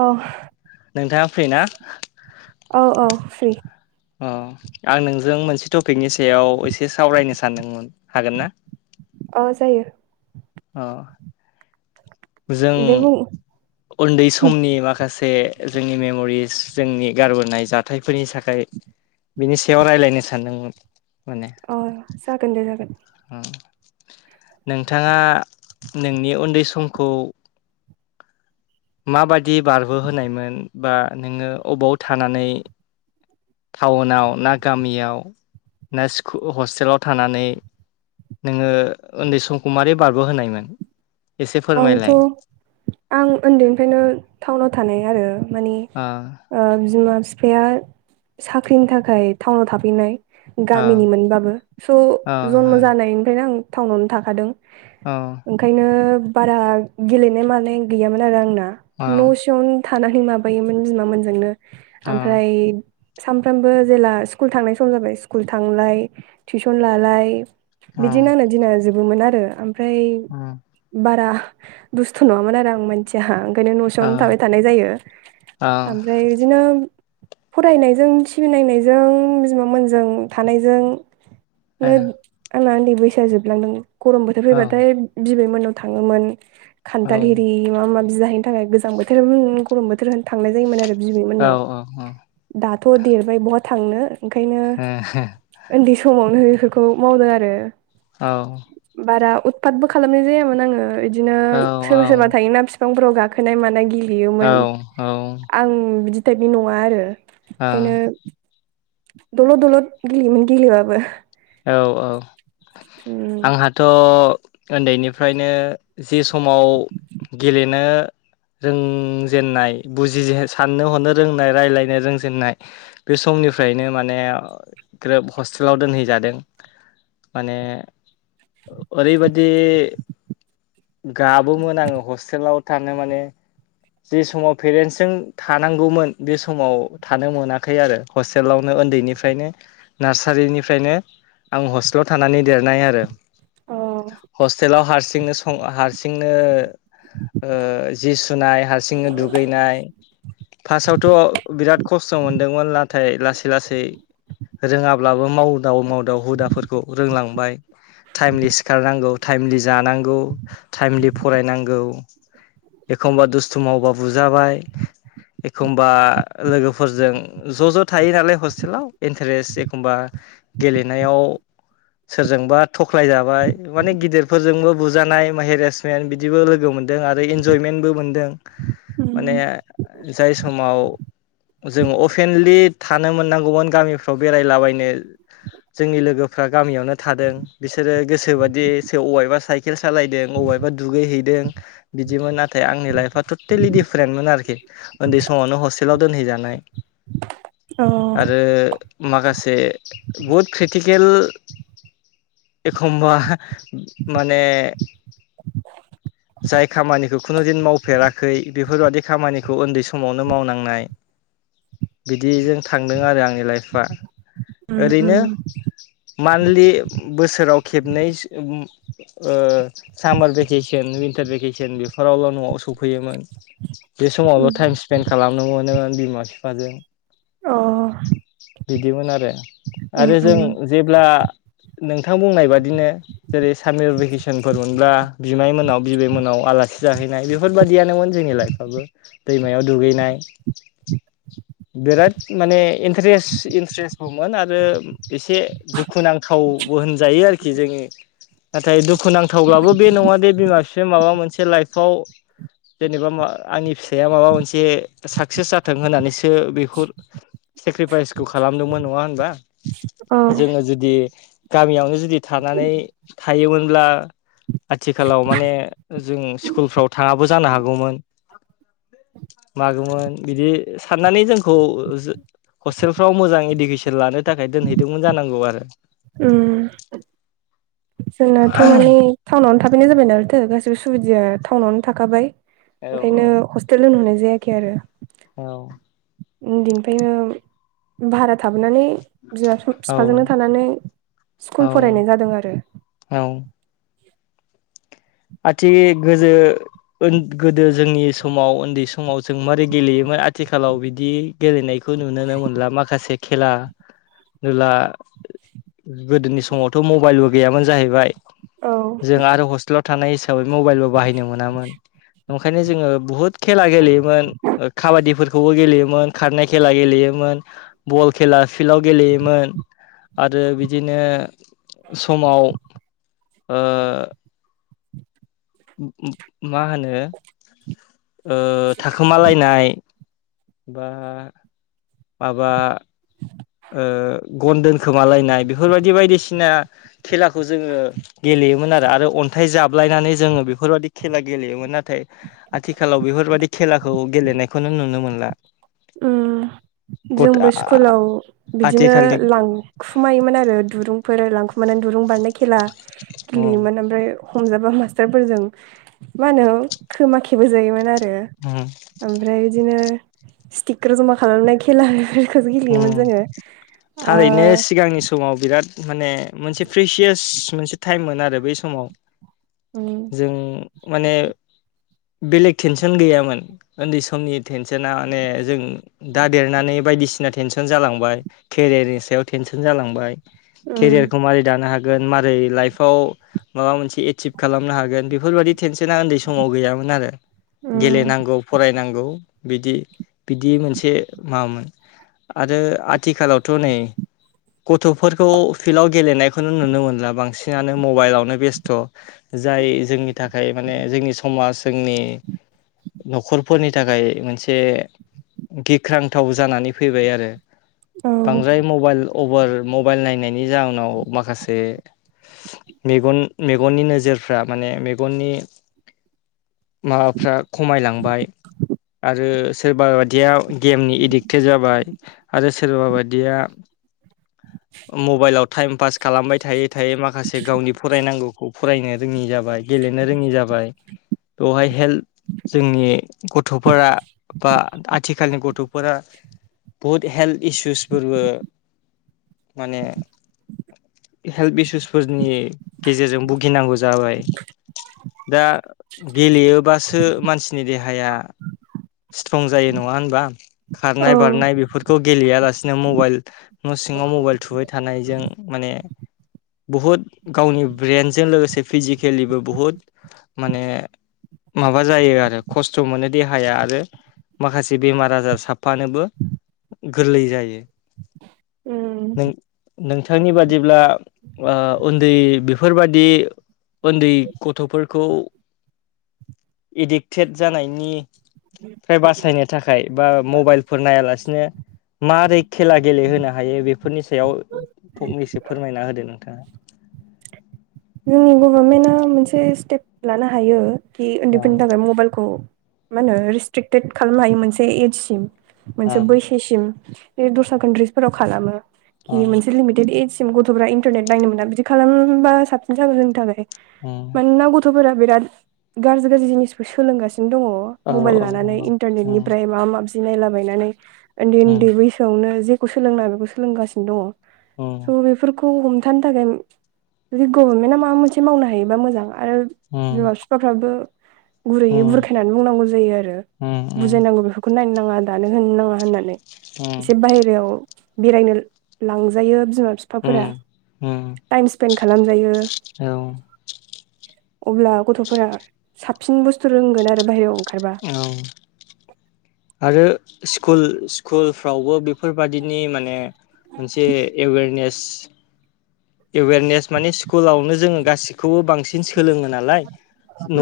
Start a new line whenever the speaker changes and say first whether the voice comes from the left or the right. right: ओह
left: नोंथांआ फ्रि ना
right: औ औ फ्रि
left: ओ आं नोंजों मोनसे टपिकनि सायाव एसे सावरायनो सानदोंमोन हागोन ना?
right: ओह जायो
left: आह जों
right: दे बुं
left: उन्दै समनि माखासे जोंनि मेम'रिस जोंनि गारबोनाय जाथायफोरनि साखाय बिनि सायाव रायज्लायनो सानदोंमोन माने
right: ओ जागोन दे जागोन
left: नोंथांआ नोंनि उन्दै समखौ माबायदि बारबो'होनायमोन बा नोङो अबाव थानानै टाउनाव ना गामियाव ना स्कु हस्टेलाव थानानै नोङो उन्दै समखौ मारै बारबो होनायमोन
right: आंथ' आं ओन्दैनिफ्रायनो टाउनाव थानाय आरो मानि ओ बिमा बिफाआ साख्रिनि थाखाय टाउनाव थाफैनाय गामिनिमोनबाबो स' जनम जानायनिफ्रायनो आं टाउनावनो थाखादों हो ओंखायनो बारा गेलेनाय मानाय गैयामोन आरो आंना न'सिंआवनो थानानै माबायोमोन बिमामोनजोंनो ओमफ्राय सानफ्रामबो जेला स्कुल थांनाय सम जाबाय स्कुल थांलाय टिसन लालाय बिदिनो आंना दिना जोबोमोन आरो ओमफ्राय बारा दुस्थ' नङामोन आरो आं मानसिआ ओंखायनो न'सिंआवनो थाबाय थानाय जायो ओमफ्राय बिदिनो फरायनायजों टिभि नायनायजों बिमामोनजों थानायजों नो आंना उन्दै बैसोआ जोबलांदों गरम बोथोर फैबाथाय बिबै मो थाङोमोन खान्थाल हिरि माबा माबि जाहैनो थाखाय गोजां बोथोर उम गरम बोथोर होन थांनाय जायोमोन आरो बिबै मोननाव दा थ' देरबाय बहा थांनो ओंखायनो उन्दै समावनो बेफोरखौ मावदों आरो
left: औ
right: बारा उतफाथबो खालामनाय जायामोन आङो इदिनो सोरबा सोरबा थायोना बिफांफोराव गाखोनाय मानाय गि गेलेयोमोन आं बिदि टाइपनि नङा आरो ओंखायनो दलद दलद गेलेयोमोन गेलेबाबो
left: औ औ
right: उम
left: आंहाथ' ओन्दैनिफ्रायनो जे समाव गेलेनो रोंजेननाय बुजि साननो हनो रोंनाय रायलायनो रोंजेननाय बे सम निफ्रायनो माने ग्रोब हस्टेलाव दोनहैजादों माने ओरैबादि ओ गाबोमोन आङो हस्टेलाव थानो माने जे समाव पेरेन्टस जों थानांगौमोन बे समाव थानो मोनाखै आरो हस्टेलावनो ओन्दैनिफ्रायनो नार्सारिनिफ्रायनो आं हस्टेलाव थानानै देरनाय आरो
right: अ
left: हस्टेलाव हारसिं हारसिंनो सं हारसिंनो जि सुनाय हारसिंनो दुगैनाय फार्स्टावथ' बिराद खस्थ' मोनदोंमोन। नाथाय लासै लासै रोङाब्लाबो मावदाव माव हुदाफोरखौ रोंलांबाय टाइमलि सिखारनांगौ। थाइमलि जांगौ थाइमलि फरायनांगौ एखनबा समावबा बुजाबाय एखमबा लोगोफोरजों ज' ज' थायो नालाय हस्टेलाव इन्टारेस्ट एखमबा गेलेनायाव सोरजोंबा थख्लाय जाबाय माने गिदिरफोरजोंबो बुजानाय हेरेसमेन्ट बिदिबो लोगो मोन दों आरो इनजयमेन्बो मोन माने
right: उम
left: जाय समाव। जों अपेनलि थानो मोननांगौमोन गामिफ्राव बेरायलाबायनो जोंनि लोगोफ्रा गामियावनो थादों बिसोरो गोसो बायदि अबेबा साइकेल सालायदों अबेबा ओ दुगै हैदों। बिदिमोन आंनि लाइफथ टलिडिफारेन्टमोन आरोखि उन्दै समावनो हस्टेलाव दोनहैजानाय।
right: अ
left: आरो माखासे बुहुद क्रिटिकेल एखम्बा माने जाय खामानिखौ खुनु दिन मावफेरा खै बेफोरबादि खामानिखौ उन्दै समावनो मावनांनाय। बिदिजों थांदों आरो आंनि लाइफआ।
right: ओम ओम।
left: मान्दलि बोसोराव खेबनै सो ओ सामार भेकेसन। भेकेसन बेफोरावल'आव न'आव‌ स फैयोमोन बे समावलबो टाइम स्पेन्ड खालामनो मोनोमोन बिमा बिफाजों।
right: अ
left: बिदिमोन आरो
right: उम
left: आरो जों
right: उम
left: जेब्ला नोंथां बुंनाय बादिनो जेरै सामेर भेकेसनफोर मोनब्ला बिमाय मोनाव बिबैमोनाव आलासि जाहैनाय बेफोरबायाददियानोन जोंनि लाइफाबबो दैमायाव दुगैनाय। [inaudible] बिराद माने इन्टारेस्ट इन्ट्रेस्टबोमोन आरो एसे दुखुुनांथाव। बो होनजायो आरोखि जोङो। नाथाय दुखुुनांथावब्लाबो बे नङा दे बिमा बिफाया माबा मोनसे लाइफआव जेनेबा मा आंनि फिसाया माबा मोनसे साक्सेस जाथों होननानैसो बेखौ सेक्रिफाइसखौ खालामदोंमोन नङा होनबा
right: अ
left: जोङो जुदि गामियावनो जुदि थानानै थायोमोनब्ला आथिखालाव माने जों स्कुलफ्राव थाङाबो जानो हागौमोन। मागौमोन बिदि साननानै जोंखौ जो हस्टेलफ्राव मोजां इडुकेसन लानो थाखाय दोनहैदोंमोन जानांगौ आरो।
right: ओम। जोंनाथ' माने टाउनावनो थाफैनाय जाबाय आरोथ' गासिबो सुबिदाया टाउनावनो थाखाबाय।
left: औ
right: ओंखायनो हस्टेल होन दोनहरनाय जायाखै आरो।
left: औ।
right: उन्दैनिफ्रायनो भारा थाब बोनानै
left: औ
right: बिफाजोंनो थानानै स्कुल फरायनाय
left: औ
right: जादों आरो।
left: औ। आथि गोजो गोदो जोंनि समाव उन्दै समाव जों मारै गेलेयोमोन। आथिखालाव बिदि गेलेनाय खौ नुनो मोनला माखासे खेला दुहला गोदोनि स समावथ' मबाइलबो गैयामोन जाहैबाय
right: औ
left: जों आरो हस्टेलाव थानाय हिसाबै मबाइलबो बाहायनो मोनामोन। ओंखायनो जोङो बुहुत खेला गेलेयोमोन ओ खाबादिफोरखौबो गेलेयोमोन खारनाय खेला गेलेयोमोन। बल खेला फिल्डआव गेलेयोमोन। आरो बिदिनो समाव ओ मा होनो ओ थाखोमालायनाय। बा माबा। ओ गन दोनखोमालायनाय बेफोरबायदि बायदिसिना खेलाखौ जोङो गेले। गेलेयोन आरो आरो अन्थाइ जाबलायनानै जोङो बेफोरबादि खेला गेलेयोमोन नाथाय आथिखालाव बेफोरबायदि। बे खेलाखौ गेलेनायखौनो नुनो मोनला।
right: ओम
left: गथ
right: जोंबो स्कुलाव। बिदिनो
left: आथिखालनि
right: लांखुमायोमोन आरो दुरुंफोर लांखुमानानै दुरुं बारनाय खेला।
left: उम
right: गेलेयोमोन ओमफ्राय। हमजाबा मास्टारफोरजों मा होनो? खोमाखेबहो जायोमोन आरो, आरो
left: उम
right: ओमफ्राय बिदिनो स्टिकारजों मा खालामनाय खेला [unintelligible]
left: ओम,
right: जोङो ओ
left: थारैनो सिगांनि समाव बिराद, माने, मोनसे प्रिसियास मोनसे टाइममोन आरो बै समाव।
right: उम
left: जों माने, बेलेग टेनसन गैयामोन उन्दै समनि टेनसना माने जों दा देरनानै, बायदिसिना टेनसन जालांबाय केरियारनि सायाव टेनसन जालांबाय,
right: उम
left: केरियारखौ माबारै दानो हागोन माबारै लाइफआव माबा मोनसे एसिभ, खालामनो हागोन बेफोर। बायदि टेनसना उन्दै समाव गैयामोन आरो
right: उम
left: गेलेनांगौ फरायनांगौ बिदि मोनसे माबामोन। आरो आथिखालावथ' नै- गथ'फोरखौ फिल्डआव गेलेनायखौनो नुनो मोनला बांसिनानो मबाइलावनो बेस्थ', जाय जोंनि थाखाय माने, जोंनि समाज जोंनि, न'खरफोरनि थाखाय मोनसे, गिख्रांथाव जानानै फैबाय आरो,
right: औ
left: बांद्राय मबाइल अभार मबाइल नायनायनि जााहोनाव माखासे - मेगन मेगननि नोजोर- फ्रा माने मेगननि, माबाफ्रा खमायलांबाय, आरो सोरबा बादिया, गेमनि एडिक्टेड जाबाय आरो सोरबा बादिया, [inaudible] मबाइलाव टाइम पास खालामबाय थायै-थायै माखासे गावनि फरायनांगौखौ फरायनो- रोङि जाबाय, गेलेनो रोङि जाबाय, बेवहाय हेल्थ- जोंनि गथ'फोरा बा आथिखालनि गथ'फोरा- बहुद हेल्थ इसुसफोरबो, माने, हेल्थ इसुसफोरनि गेजेरजों भुगिनांगौ जाबाय, दा गेलेयोबासो मानसिनि देहाया- स्ट्रं जायो नङा होनबा?
right: औ
left: खारनाय बारनाय बेफोरखौ गेलेयालासिनो मबाइल, न' सिङाव मबाइल थुबाय, थानायजों माने, बहुद गावनि ब्रेनजों लोगोसे - फिजिकेलिबो बुहुद माने, माबा जायो आरो खस्थ' मोनो देहाया आरो- माखासे बेमार-आजार साफानोबो, गोरलै जायो।
right: ओम,
left: नों नोंथांनि बादिब्ला, ओ उन्दै बेफोरबायदि, उन्दै गथ'फोरखौ - एडिक्टेड जानायनि- -फ्राय बासायनो थाखाय बा मबाइलफोर नायालासिनो, माबोरै खेला गेलेहोनो हायो? बेफोरनि सायाव फंनैसो फोरमायना होदो नोंथाङा। [inaudible]
right: [unintelligible] गभारमेन्टआ मोनसे स्टेप लानो हायो। कि
left: ओ
right: उन्दैफोरनि थाखाय मबाइलखौ- मा होनो रिस्ट्रिकटेड खालामनो हायो, मोनसे एजसिम,
left: ओ
right: मोनसे बैसोसिम। बे दस्रा कन्ट्रिसफोराव खालामो।
left: ओ
right: कि मोनसे लिमिटेद एज- गथ'फ्रा इन्टारनेट बायनो मोना बिदि खालाममोनबा साबसिन जागौ, जोंनि थाखाय।
left: उम
right: मानोना गथ'फोरा बिराद गाज्रि गाज्रि जिनिसखौ सोलोंगा दङ,
left: औ
right: मबाइल
left: औ
right: लानानै
left: नंगौ उम
right: इन्टारनेटनिफ्राय माबा-माबि नायलाबायनानै उन्दै उन्दै बैसोआवनो जेखौ सोलोंना बेखौ सोलोंगासिनो दङ।
left: उम
right: स' बेफोर खौ हमथानो थाखाय जुदि गभर्नमेन्टआ माबा मोनसे मावनो हायोबा मोजां। आरो
left: उम
right: बिमा-बिफाफ्राबो
left: उम
right: गुरैयै बुरखायनानै बुंनांगौ जायो आरो,
left: उम
right: बुजायनांगौ बेफोरखौ नायनो ना नाङा दानो होननानै एसे बायहेरायाव बेनो लांजायो बिमा-बिफाफोरा
left: उम
right: टाइमसफेन खालाम
left: औ
right: अब्ला गथ'फोरा साबसिन बुस्थु रोंगोन आरो बाहेरायाव ओंखारबा
left: औ आरो स्कुल स्कुलफ्रावबो बे बेफोरबादिनि माने मोनसे एवेरनेस एवेरनेस माने स्कुलावनो जोङो गासि खौबो बांसिन सोलोङो नालाय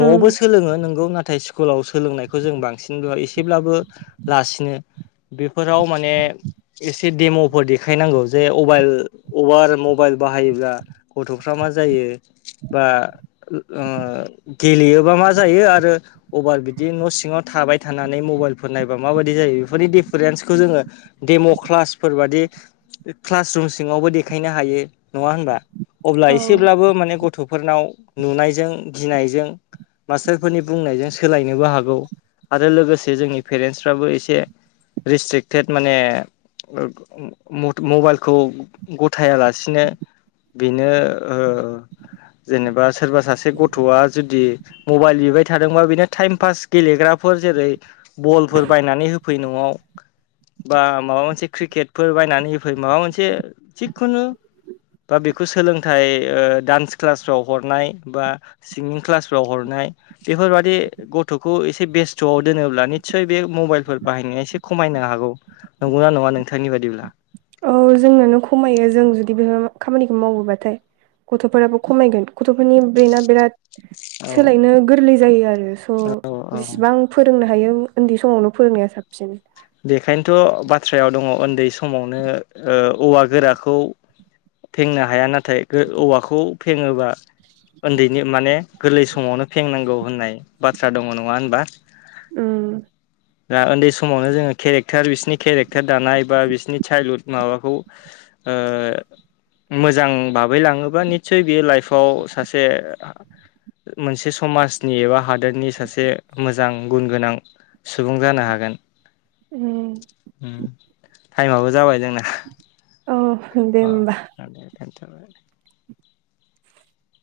right: उम
left: सोलोङो नोंगौ ना नाथाय स्कुलाव सोलोंनायखौ जों बांसिन एसेब्लाबो लासिनो बेफोराव माने एसे देम'फोर देखायनांगौ जे अबाइल अभार मबाइल बाहायोब्ला गथ'फ्रा मा जायो बा ओह गेलेयोबा मा जायो आरो अबार बिदि न' सिङाव थाबाय थानानै मबाइलफोर नायबा माबायदि जायो बेफोरनि दे पेरेन्सखौ जोङो डेम' क्लासफोर बादि क्लास रुम सिङावबो देखायनो हायो। नङा होनबा अब्ला
right: औ
left: एसेब्लाबो माने ग गथ'फोरनाव नुनायजों गिनायजों मास्टारफोरनि बुंनायजों सोलायनोबो हागौ आरो लोगोसे जोंनि पेरेन्टसफ्राबो एसे रेस्ट्रिकटेड माने ओह मबाइलखौ गथायालासिनो बेनो ओह जेनेबा सोरबा सासे गथ'आ जुदि मबाइल बिबाय थादोंबा बिनो टाइम पास गेलेग्राफोर जेरै बलफोर बायनानै होफै न' आव बा माबा मोनसे क्रिकेटफोर बायनानै हो फै माबा मोनसे जिखुनु बा बेखौ सोलोंथाइ ओ डान्स क्लासफ्राव हरनाय बा सिंगिं क्लासफ्राव हरनाय बेफोरबादि गथ'खौ एसे बेस्थ'आव दोनोब्ला निसय बे मबाइलफोर बाहायनाया एसे खमायना हागौ नंगौना नङा नोंथांनि बायदिब्ला
right: औ जोंनावनो खमायो जों जुदि बेफोर खामानिखौ मावोबाथाय गथ'फोराबो खमायगोन गथ'फोरनि ब्रेना बिराद
left: औ
right: सोलायनो गोरलै जायो आरो स'
left: औ औ
right: जेसेबां फोरोंङो थायो उन्दै समावनो फोरोंनाया साबसिन
left: बेखायनोथ' बाथ्रायाव दङ उन्दै समावनो ओ औवा गोराखौ फेंनो हाया नाथाय औवाखौ फेङोबा उन्दैनि माने गोरलै समावनो फेंनांगौ होननाय बाथ्रा दङ नङा होनबा
right: उम
left: दा उन्दै समावनो जोङो केरेक्टार बिसिनि केरेक्टार दानाय बा बिसोरनि चाइल्हुद माबाखौ ओह मोजां भाबै लाङोबा निस्सय बेयो लाइफआव सासे मोनसे समाजनि एबा हादोरनि सासे मोजां गुन गोनां सुबुं जानो हा गोन
right: उम
left: उ टाइमाबो जाबाय जोंना
right: औ दे होमबा
left: अ दे थाथ' [unintelligible]